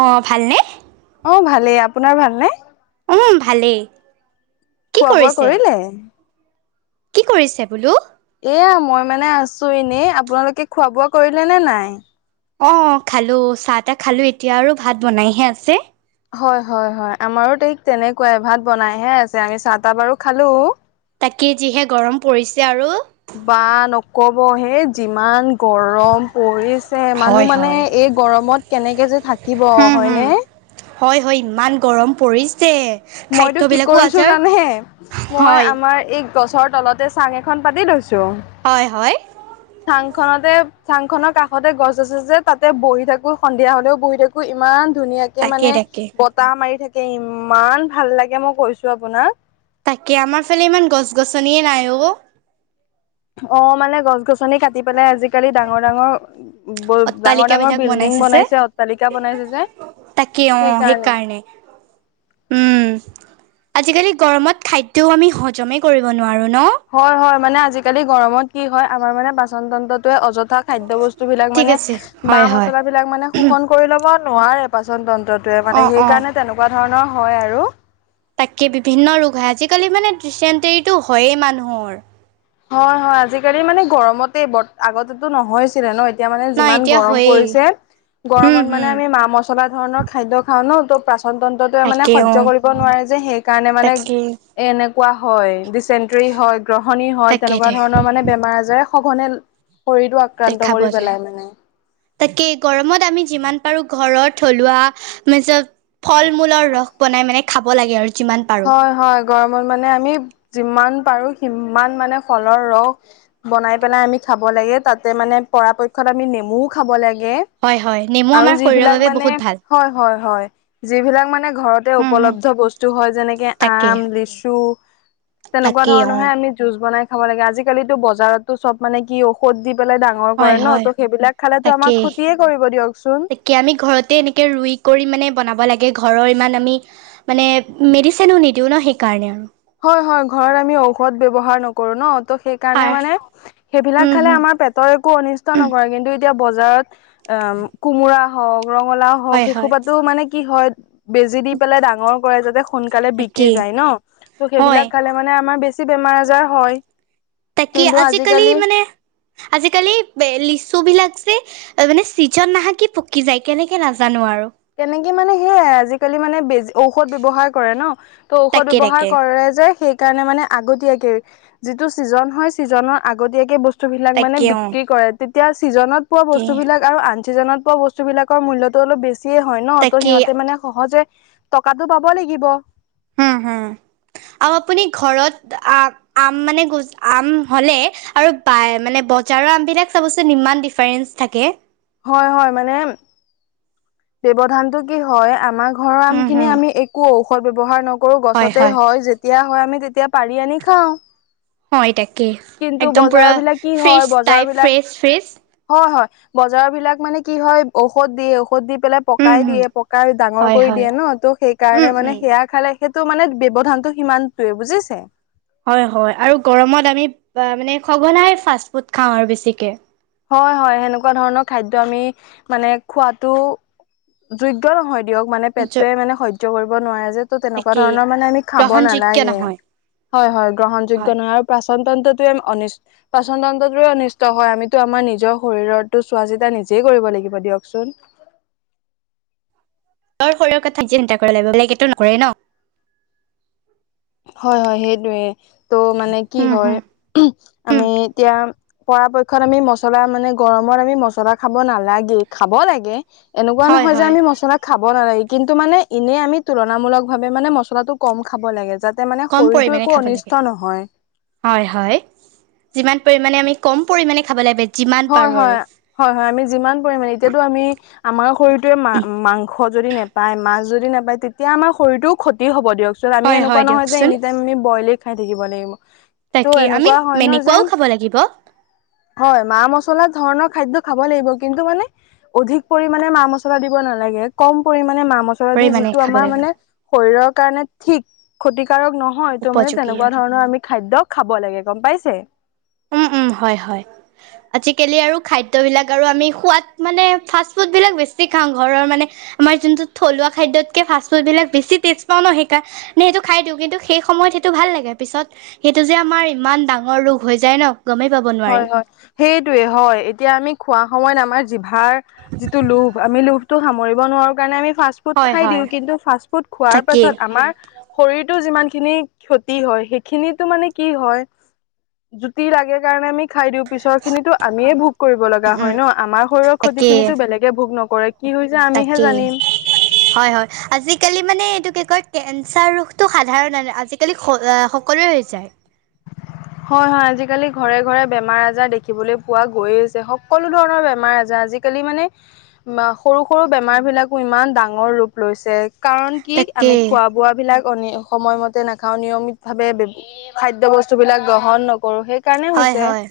অঁ' ভালনে? অঁ' ভালেই, আপোনাৰ ভালনে? উমঁ' ভালেই। কি খোৱা বোৱা কৰিছে? কৰিলে? কি কৰিছে বোলো? এয়া, মই মানে আছো এনেই, আপোনালোকে খোৱা বোৱা কৰিলে নে নাই? অঁ' খালো, চাহ তাহ খালো এতিয়া আৰু ভাত বনাইহে আছে। হয় হয় হয়, আমাৰো ঠিক তেনেকুৱাই ভাত বনাইহে আছে আমি চাহ তাহ বাৰু খালো। তাকে যিহে গৰম পৰিছে আৰু। বা নকবহে যিমান গৰম- পৰিছে মানুহ হয়, মানে হয়। এই গৰমত কেনেকে যে থাকিব, হুম, হুম। হয়নে? হয় হয়, ইমান গৰম পৰিছে। মইতো কি খাদ্যবিলাকো কৰিছো আজাৰ জানে, মই হয়, আমাৰ এই গছৰ তলতে চাং এখন পাতি লৈছোঁ। হয় হয়। [unintelligible] চাং খনতে, চাং খনৰ কাষতে গছ আছে যে তাতে বহি থাকো সন্ধিয়া হ'লেও বহি থাকো। ইমান ধুনীয়াকে কে তাকে, মানে তাকে। বতাহ মাৰি থাকে ইমান ভাল লাগে মই কৈছো আপোনাক। তাকে আমাৰ ফালে ইমান গছ-গছনিয়ে নাই অঁ। অ মানে গছ-গছনি কাটি পেলাই আজিকালি ডাঙৰ-ডাঙৰ, ব ডাঙৰ ডাঙৰ অট্টালিকাবিলাক বিল্ডিং যে। বনাইছে অট্টালিকা বনাইছে যে তাকে অ সেই সেইকাৰণে কাৰণে উম আজিকালি গৰমত খাদ্যও আমি হজমেই কৰিব নোৱাৰোঁ ন। হয় হয় মানে আজিকালি গৰমত কি হয় আমাৰ মানে পচনতন্ত্ৰটোৱে অযত তথা খাদ্য বস্তু বিলাক ঠিক মানে আছে বাঁ হয় হয় মচলাাবলাক মানে শোষণ কৰি ল'ব নোৱাৰে পাচন তন্ত্ৰত। টোৱে অ মানে অ সেইকাৰণে তেনেকুৱা ধৰণৰ হয় আৰু তাতকে বিভিন্ন ৰোগ হয় আজিকালি মানে ৰিচেণ্টৰৰিো হয়েই মানুহৰ হয় হয় আজিকালি মানে গৰমতে ব আগতেতো নহয়ছিলে ন এতিয়া মানে নাই যিমান এতিয়া গৰম হয়েই পৰিছে হুম গৰমত মানে হুম আমি মা মছ মচলা ধৰণৰ খাদ্য খাওঁ ন ত' প্ৰাচন তন্ত্ৰত। মানে তাকে সহ্য অ কৰিব নোৱাৰে যে সেইকাৰণে মানে তাকে এ এনেকুৱা হয় ডিচেণ্টৰী হয় গ্ৰহণী হয় তাকে তেনেকুৱা দে ধৰণৰ মানে বেমাৰ আজাৰে সঘনে কৰি দোৱাক আক্ৰান্ত দেখা পোৱা যায়। তাকে গৰমত আমি যিমান পাৰো ঘৰৰত থলুৱা ম ফল মূলৰ ৰস বনাই মানে খাব লাগে আৰু যিমান পাৰো হয় হয় গৰমত মানে আমি যিমান পাৰো সিমান মানে ফলৰ ৰস বনাই পেলাই আমি খাব লাগে তাতে মানে পৰাপক্ষত আমি নেমুও খাব লাগে। হয় হয় নেমু আৰু আমাৰ শৰীৰৰ যিবিলাক বাবে মানে বহুত ভাল হয় হয় হয়। যিবিলাক মানে ঘৰতে উম, উম, উপলব্ধ বস্তু হয়। তেনেকে তাকে আম লিচু তেনেকুৱা তাকেই অ ধৰণৰহে আমি জুজ বনাই খাব লাগে আজিকালিতো বজাৰতো চব মানে কি ঔষধ দি পেলাই দ ডাঙৰ হয় কৰে ন হয় ত' সেইবিলাক খালেো আমাৰ ক্ষতিয়ে কৰিব দিয়কচোন। কি আমি ঘৰতে এনেকে ৰুই কৰি মানে বনাব লাগে ঘৰৰ ইমান আমি মানে মেডিচিনো নিদিওঁ ন সেইকাৰণে আৰু হয় হয় ঘৰত আমি ঔষধ ব্যৱহাৰ নকৰো ন ত সেই কাৰণে সাৰ মানে সেইবিলাক উম খালে হম আমাৰ পেটৰ একো অনিষ্ট নকৰে কিন্তু এতিয়া বজাৰত। অ কোমোৰা হওক ৰঙালাও হওক হয় হয় সেইখোপাতো মানে কি হয়? বেজি দি পেলাই ডাঙৰ কৰে যাতে সোনকালে বিক্ৰী তাকেই যায় ন ত' হয় সেইবিলাক খালে মানে আমাৰ বেছি বেমাৰ আজাৰ হয়। তাকি আজিকালি মানে আজিকালি লিচু বিলাক যে মানে চিজন নাহে কি পকি যায় কেনেকে নাজানো আৰু তেনেকে মানে সেয়াই আজিকালি মানে বেজ ঔষধ ব্যৱহাৰ কৰে ন ত ঔষধ তাকে ব্যৱহাৰ তাকে কৰে যে সেই কাৰণে মানে আগতীয়াকে যিটো ছিজন হয় ছিজনৰ আগতীয়াকে বস্তু বস্তু বিলাক তাকে অ বিক্ৰী কৰে তেতিয়া ছিজনত পোৱা তাকে বস্তু বিলাক আৰু আন চিজনত পোৱা বস্তু বিলাকৰ মূল্যতটো অলপ বেছিয়ে হয় ন ত' তাকে সিহতে মানে সহজে টকাতটো পাব লাগিব। হম হম [inaudible] আৰু আপুনি ঘৰত আ আম মানে গ আম হলে আৰু বাই মানে বজাৰৰ আমবিলাক চাবচোন ইমান ডিফাৰেন্ঞ্চ থাকে। হয় হয় মানে ব্যৱধানটো কি হয় আমাৰ ঘৰৰ আম হম খিনি হম আমি একো ঔষধ ব্যৱহাৰ নকৰো কৰো গছতে হয় যেতিয়া হয় আমি তেতিয়া পাৰি আনি খাওঁ। হয় এটাাকে কিন্তু একদম পুৰা বজাৰবিলাক কি হয় ফ্ৰেচ টাইপ বজাৰবিলাক ফ্ৰেছ ফ্ৰেছ হয় হয় বজাৰ বিলাক মানে কি হয় ঔষধ দিয়ে ঔষধ দি পেলাই উম পকাই হম দিয়ে পকাই ডাঙৰ হয় কৰি হয় দিয়ে ন ত' উম সেইকাৰণে মানে উম সেয়া খালে সেইটো মানে ব্যৱধানতটো সিমানটোৱে বুজিছে হয় হয় আৰু গৰমত আমি মানে সঘনাই ফাষ্ট ফুড খাওঁ আৰু বেছিকে হয় হয় সেনেকুৱা ধৰণৰ খাদ্য আমি মানে খোৱাতো যোগ্য় নহয় দিয়ক মানে পেটোৱে মানে সজ্য কৰিব নোৱাৰে যে ত তেনেকুৱা তাকেই ধৰণৰ মানে আমি খাব গ্ৰহণযোগ্য নালাগে নহয় হয়- হয় -গ্ৰহণ হয় যোগ্য নহয় পাচন তন্ত্ৰটোৱে পাচন তন্ত্ৰটোৱে অনিষ্ট হয় আমি তো আমাৰ নিজৰ শৰীৰতো চোৱা চিতা নিজেই কৰিব লাগিব দিয়কচোন তৰ শৰীৰৰ কথাঠাইি চিন্তা কৰি লাগিব বেলেগ এইটো নকৰে ন হয় -হয় -সেইটোৱে ত' মানে কি উম হয় হম আমি উম এতিয়া পৰাপক্ষত আমি মচলা মানে গৰমত আমি মচলা খাব নালাগে খাব লাগে এনেকুৱা হয় নহয় যে হয় আমি মছলা খাব নালাগে কিন্তু মানে এনেই আমি তুলনামূলক ভাৱে মানে মছলাটো কম খাব লাগে যাত তা মানে কম শৰীৰটো পৰিমাণে একো খাব লাগে অনিষ্ট নহয় হয়- হয়- যিমান পৰিমাণে আমি কম পৰিমাণে খাবলৈ বে হয় -হয় -হয় -হয় -আমি যিমান পৰিমণে এতিয়াতো আমি আমাৰ শৰীৰটোৱে মা মাংস যদি নোপায় মাছ যদি নোপায় তেতিয়া আমাৰ শৰীৰটোও ক্ষতি দি হ'ব দিয়কচোন আমি হয় এনেকুৱা হয় নহয় যে দিয়কচোন এনি টাইম আমি বইলেই খাই থাকিব লাগিব ত' তাকে আমি এনেকুৱা হয় ন যে এনেকুৱাও খাব লাগিব হয় মা মছলা ধৰণৰ খাদ্য খাব লাগিব কিন্তু মানে অধিক পৰিমামানে মা মছলা দিব নালাগে কম পৰিমমানমানে মা মছলা দি পৰিমাণে যিটো খাব আমাৰ লাগিব মানে শৰীৰৰ কাৰণে ঠিক ক্ষতিকাৰক নহয় তটো মানে উপযোগী আৰু তেনেকুৱা ধৰণৰ আমি খাদ্য খাব লাগে গম পাইছে উম- উম- হয় -হয় আজিকালি আৰু খাদ্যবিলাক আৰু আমি সোৱাদ মানে ফাষ্ট ফুডবিলাক বেছি খাওঁ ঘৰৰ মানে আমাৰ যোনটো থলুৱা খাদ্যতকে ফাষ্ট ফুড বিলাক বেছি টেষ্ট পাওঁ ন সেইকাৰণ নে সেইটো খাই দিওঁ কিন্তু সেই সময়ত সেইটো ভাল লাগে পিছত সেইটো যে আমাৰ ইমান ডাঙৰ ৰোগ হৈ যায় ন গমেই পাব নোৱাৰি হয় -হয়- সেইটোোৱে হয় এতিয়া আমি খোৱা সময়ত আমাৰ জিভাৰ যিটো লোভ আমি লোভটো সামৰিব নোৱাৰো কাৰণে আমি ফাৰ্ষ ফুড হয় খাই দিওঁ হয় কিন্তু ফাষ্ট ফুড খোৱাৰ তাকেই পাছত আমাৰ শৰীৰতটো যিমান খিনি ক্ষতি হয় সেইখিনি মানে কি হয় জুতি লাগে কাৰণ আমি খাই দিওঁ পিছৰ খিনিতো আমিয়ে ভোগ কৰিব লগা উম উম হয় ন আমাৰ শৰীৰৰ ক্ষতি তাকেই খিনিতো বেলেগে ভোগ নকৰে কি কৰিছে আমিহে তাকেই জানিম হয়- হয় -আজিকালি মানে এইটো কি কয় কেঞ্চাৰ ৰোগটো সাধাৰণ আজ কালি সকলোৱে হৈ যায় [unintelligible] হয় হয় আজিকালি ঘৰে ঘৰে বেমাৰ আজাৰ দেখিবলৈ পোৱা গৈয় আছে সকলো ধৰণৰ বেমাৰ আজাৰ আজি হি মানে সৰু সৰু বেমাৰ বিলাকো ইমান ডাঙৰ ৰূপ লৈছে কাৰণ কি আমি তাকেই খোৱা বোৱাবিলাক সময়মতে নাখাওঁ নিয়মিতভাৱে খাদ্য খাদ্য বস্তু বিলাক গ্ৰহণ নকৰোঁ সেই হয় হয়।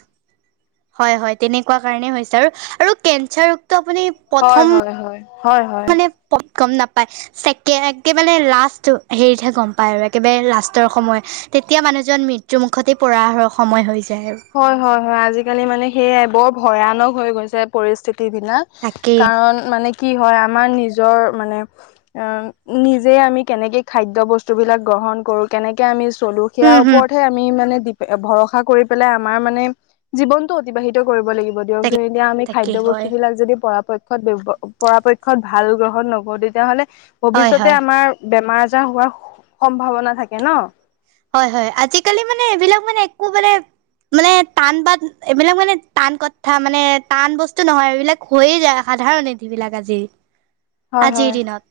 হয় হয়, তেনেকুৱা কাৰণেই হৈছে আৰু আৰু কেঞ্চাৰ ৰোগটো আপুনি হয় প্ৰথম হয় হয়, হয় হয়। [unintelligible] গম নাপায়। ছেকে একেবাৰে লাষ্টটো হেৰিতহে গম পায় আৰু একেবাৰে লাষ্টৰ সময়, তেতিয়া মানুহজন মৃত ত্যু মুখতে পৰা আৰু সময় হৈ যায় আৰু। হয় হয় হয়, আজিকালি মানে সেয়াই বৰ ভয়ানক হৈ গৈছে পৰিস্থিতিবিনাক। তাকেই কাৰণ মানে কি হয় আমাৰ নিজৰ মানে অ' নিজে আমি কেনেকে খাদ্যয় বস্তুবিলাক গ্ৰহণ কৰোঁ, কেনেকে আমি চলো। হম সেয়াৰ হম ওপৰতহে আমি ডি মানে ভৰসা কৰি পেলাই আমাৰ মানে জীৱনটো অতিবাহিত কৰিব লাগিব। দিয়ক তাকে যদি এতিয়া আমি খাদ্য তাকেই হয় বস্তুবিলাক যদি পৰাপক্ষত ব্যব পৰাপক্ষত ভাল গ্ৰহণ নকৰোঁ, তেতিয়াহ'লে হয় ভৱিষ্যতে হয় আমাৰ বেমাৰ আজাৰ হোৱাৰ সম্ভাৱনা থাকে ন'। হয় হয়, আজিকালি মানে এইবিলাক মানে একো মানে মানে টান বাত এইবিলাক মানে টান কথা মানে টান বস্তু নহয়। এইবিলাক হৈয়ে যায়, সাধাৰণ [unintelligible] বিলাক আজি। হয় আজিৰ হয় দিনত।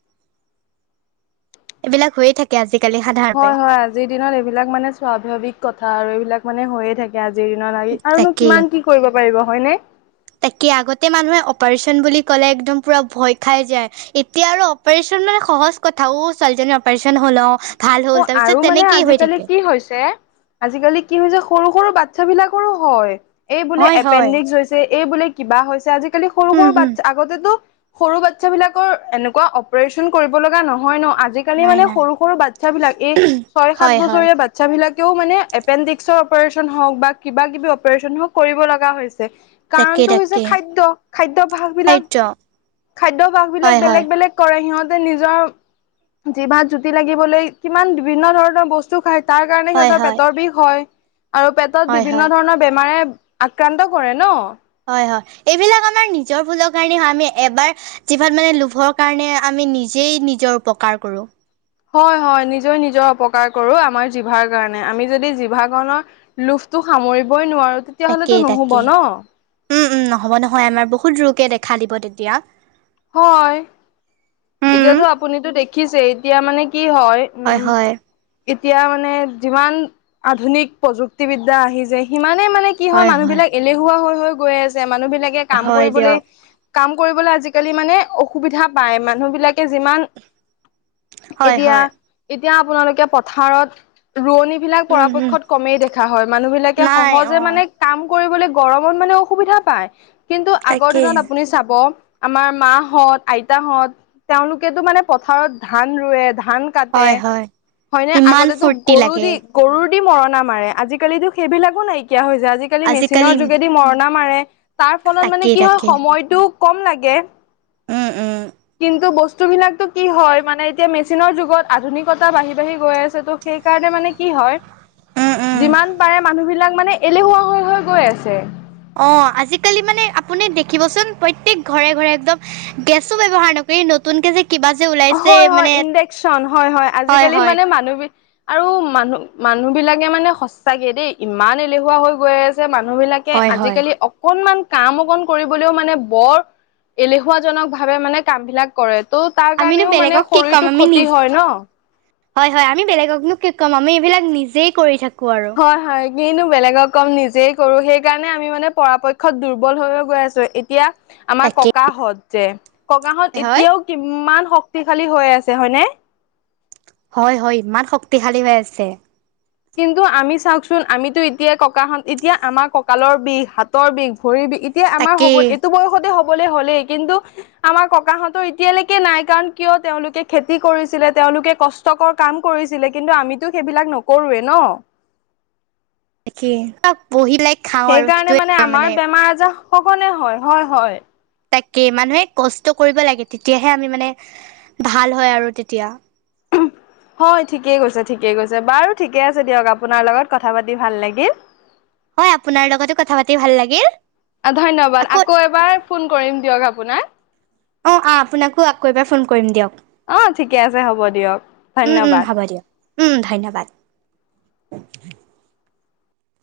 এইবিলাক হৈয়ে থাকে আজিকালি সাধাৰ হয় হয়, আজিৰ দিনত এইবিলাক মানে স্বভাৱিক কথা, আৰু এইবিলাক মানে হৈয়ে থাক আজিৰ দিনত লাগি, আৰুনো তাকেই কিমান কি কৰিব পাৰিব হয়নে? তাকে আগতে মানুহে অপাৰেচন বুলি ক'লে একদম পূৰা ভয় খাই যায়। এতিয়া আৰু অপাৰেচন মানে সহজ কথা, ও ছোৱালীজনী অপাৰচন হ'ল অ'। ভাল হ'ল অ' তাৰপিছত আৰু মানে তেনেকেই হৈ আজিকালি থাকে কি হৈছে আজিকালি কি হৈছে সৰু সৰু বাচ্ছাবিলাকৰো হয়। এই বোলে হয় হয় এপেণ্ডিক্স হৈছে, এই বোলে কিবা হৈছে, আজিকালি সৰু উম সৰু হম বাচ্ছা আগতেতো সৰু বাচ্ছবিলাকৰ এনেকুৱা অপাৰেচন কৰিব লগা নহয় ন' আজি কালি নাই মানে নাই সৰু সৰু বাচ্ছাবিলাক, এই ছয় সাত হয় হয় বছৰীয়া বাচ্ছাবিলাকেও মানে এপেণ্ডিক্সৰ অপাৰেচন হও'ক বা কিবা কিবি অপাৰেচন হওঁক কৰিব লগা হৈছে। তাকে কাৰণটো হৈছে তাকে খাদ্য। খাদ্যভাসবিলাক, খাদ্য খাদ্যভাসবিলাক হয় হয় বেলেগ বেলেগ। কৰে, সিহঁতে নিজৰ জিভাত জুতি লাগিবলৈ কিমান বিভিন্ন ধৰণৰ বছ তো খায়, তাৰ কাৰণে হয় সিহঁতৰ হয় পেটৰ বিষ হয় আৰু পেটত হয় বিভিন্ন হয় ধৰণৰ বেমাৰে আক্ৰান্ত কৰে ন'। হয় হয়। এইবিলাক আমাৰ নিজৰ ভুলৰ কাৰণে হয়, আমি এবাৰ জিভাত মানে লোভৰ কাৰণে আমি নিজেই নিজৰ অপকাৰ কৰোঁ। হয় হয়, নিজই নিজৰ অপকাৰ কৰোঁ আমাৰ জিভাৰ কাৰণে। আমি যদি জিভাখনক লোভটো সামৰিবই নোৱাৰো তাকে তেতিয়াহ'লেতো নুহুব তাকে। ন উম, উম, নহ'ব নহয়, আমাৰ বহুত ৰোগে দেখা দিব তেতিয়া। হয়। উম এতিয়াতো আপুনিতো দেখিছেই, এতিয়া মানে কি হয় হয় উম হয়। এতিয়া মানে যিমান আধুনিক প্ৰযুক্তিবিদ্যা আহি যায় সিমানে মানে কি হয়, মানুহবিলাক এলেহুৱা হৈ হৈ গৈ আছে। মানুহবিলাকে কাম হয় কৰিবলৈ দিয়ক কাম কৰিবলৈ আজিকালি মানে অসুবিধা পায়। মানুহবিলাকে যিমান হয় এতিয়া হয় এতিয়া আপোনালোকে পথাৰত ৰোৱনী বিলাক উম হম পৰাপক্ষত কমেই দেখা হয়। মানুহবিলাকে নাই অ সহজে মানে কাম কৰিবলৈ গৰমত মানে অসুবিধা পায়। কিন্তু আগৰ তাকেই দিনত আপুনি চাব আমাৰ মাহঁত আইতাহঁত তেওঁলোকেতো মানে পথাৰত ধান ৰোৱে ধান কাটে। হয় হয় হয়নে? ইমান আগতেটো ফূৰ্তি গৰু লাগে দি গৰুৰ দি মৰণা মাৰে। আজিকালিতো সেইবিলাকো নাইকিয়া হৈছে। আজি কালি আজিকালি মেচিনৰ যোগেদি মৰণা মাৰে। তাৰ ফলত মানে তাকেই কি হয়, তাকেই সময়টো কম লাগে। উম উম। কিন্তু বস্তুবিলাকতো কি হয়, মানে এতিয়া মেচিনৰ যুগত আধুনিকতা বাঢ়ি বাঢ়ি গৈ আছেতো সেইকাৰণে মানে কি হয়। উম উম যিমান পাৰে মানুহ বিলাক মানে এলেহুৱা হৈ হৈ গৈ আছে। অ' আজিকালি মানে আপুনি দেখিবচোন প্ৰত্যেক ঘৰে ঘৰে একদম গেছো ব্যৱহাৰ নকৰে, এই নতুনকে যে কিবা যে ওলা হয় হয় ইণ্ডেকচন। হয় হয় আজিকালি মানে মানুহ বি আৰু মানুহ মানুহ বিলাকে মানে সচাঁকে দেই ইমান এলেহুৱা হৈ গৈ আছে মানুহ বিলা কে হয় হয় আজিকালি অকনমান কাম অকন কৰিবলেও মানে বৰ এলেহুৱাজনক ভাৱে মানে কাম বিলাক কৰে, ত' তাৰ আমিনো কাৰণেও মানে বেলেগক কি ক'ম শৰীৰটো আমি ক্ষতি নিজ হয় ন। হয় হয়, আমি বেলেগকনো কি ক'ম আমি এইবিলাক নিজেই কৰি থাকো আৰু। হয় হয়, কিনো বেলেগক কম নিজেই কৰো সেইকাৰণে আমি মানে পৰাপক্ষত দুৰ্বল হৈ হৈ গৈ আছো। এতিয়া আমাৰ তাকে ককাহঁত যে ককাহঁত হয় এতিয়াও কিমান শক্তিশালী হৈ আছে। হয় নে? হয় হয় ইমান শক্তিশালী হৈ আছে। কিন্তু আমি চাওকচোন আমিতো এতিয়াই ককাহত এতিয়া আমাৰ কঁকালৰ বিষ হাতৰ বিষ ভৰিৰ বিষ এতিয়া আমাৰ হব তাকেই এইটো বয়সতে হ'বলে হ'লেই কিন্তু আমাৰ ককাহঁতৰ এতিয়ালৈকে নাই কাৰণ, কিয় তেওঁলোকে খেতি কৰিছিলে তেওঁলোকে ক ষ্টকৰ কাম কৰিছিলে কিন্তু আমিতো সেইবিলাক নকৰোৱে ন। তাকে আ বহি লাইক সেইকাৰণে মানে আমাৰ বেমাৰ আজাৰ সঘনে হয়। হয় হয়। তাকে মানুহে কষ্ট কৰিব লাগে তেতিয়াহে আমি মানে ভাল হয় আৰু তেতিয়া। হয় ঠিকেই কৈছে ঠিকেই কৈছে। বাৰু ঠিকে আছে দিয়ক আপোনাৰ লগত কথা পাতি ভাল লাগিল। হয় আপোনাৰ লগতো কথা পাতি ভাল লাগিল। ধন্যবাদ আকৌ এবাৰ ফোন কৰিম দিয়ক আপোনাক। অ আহ আপোনাকো আকৌ এবাৰ ফোন কৰিম দিয়ক। অঁ ঠিকে আছে হ'ব দিয়ক, উম উম ধন্যবাদ। হ'ব দিয়ক উম ধন্যবাদ।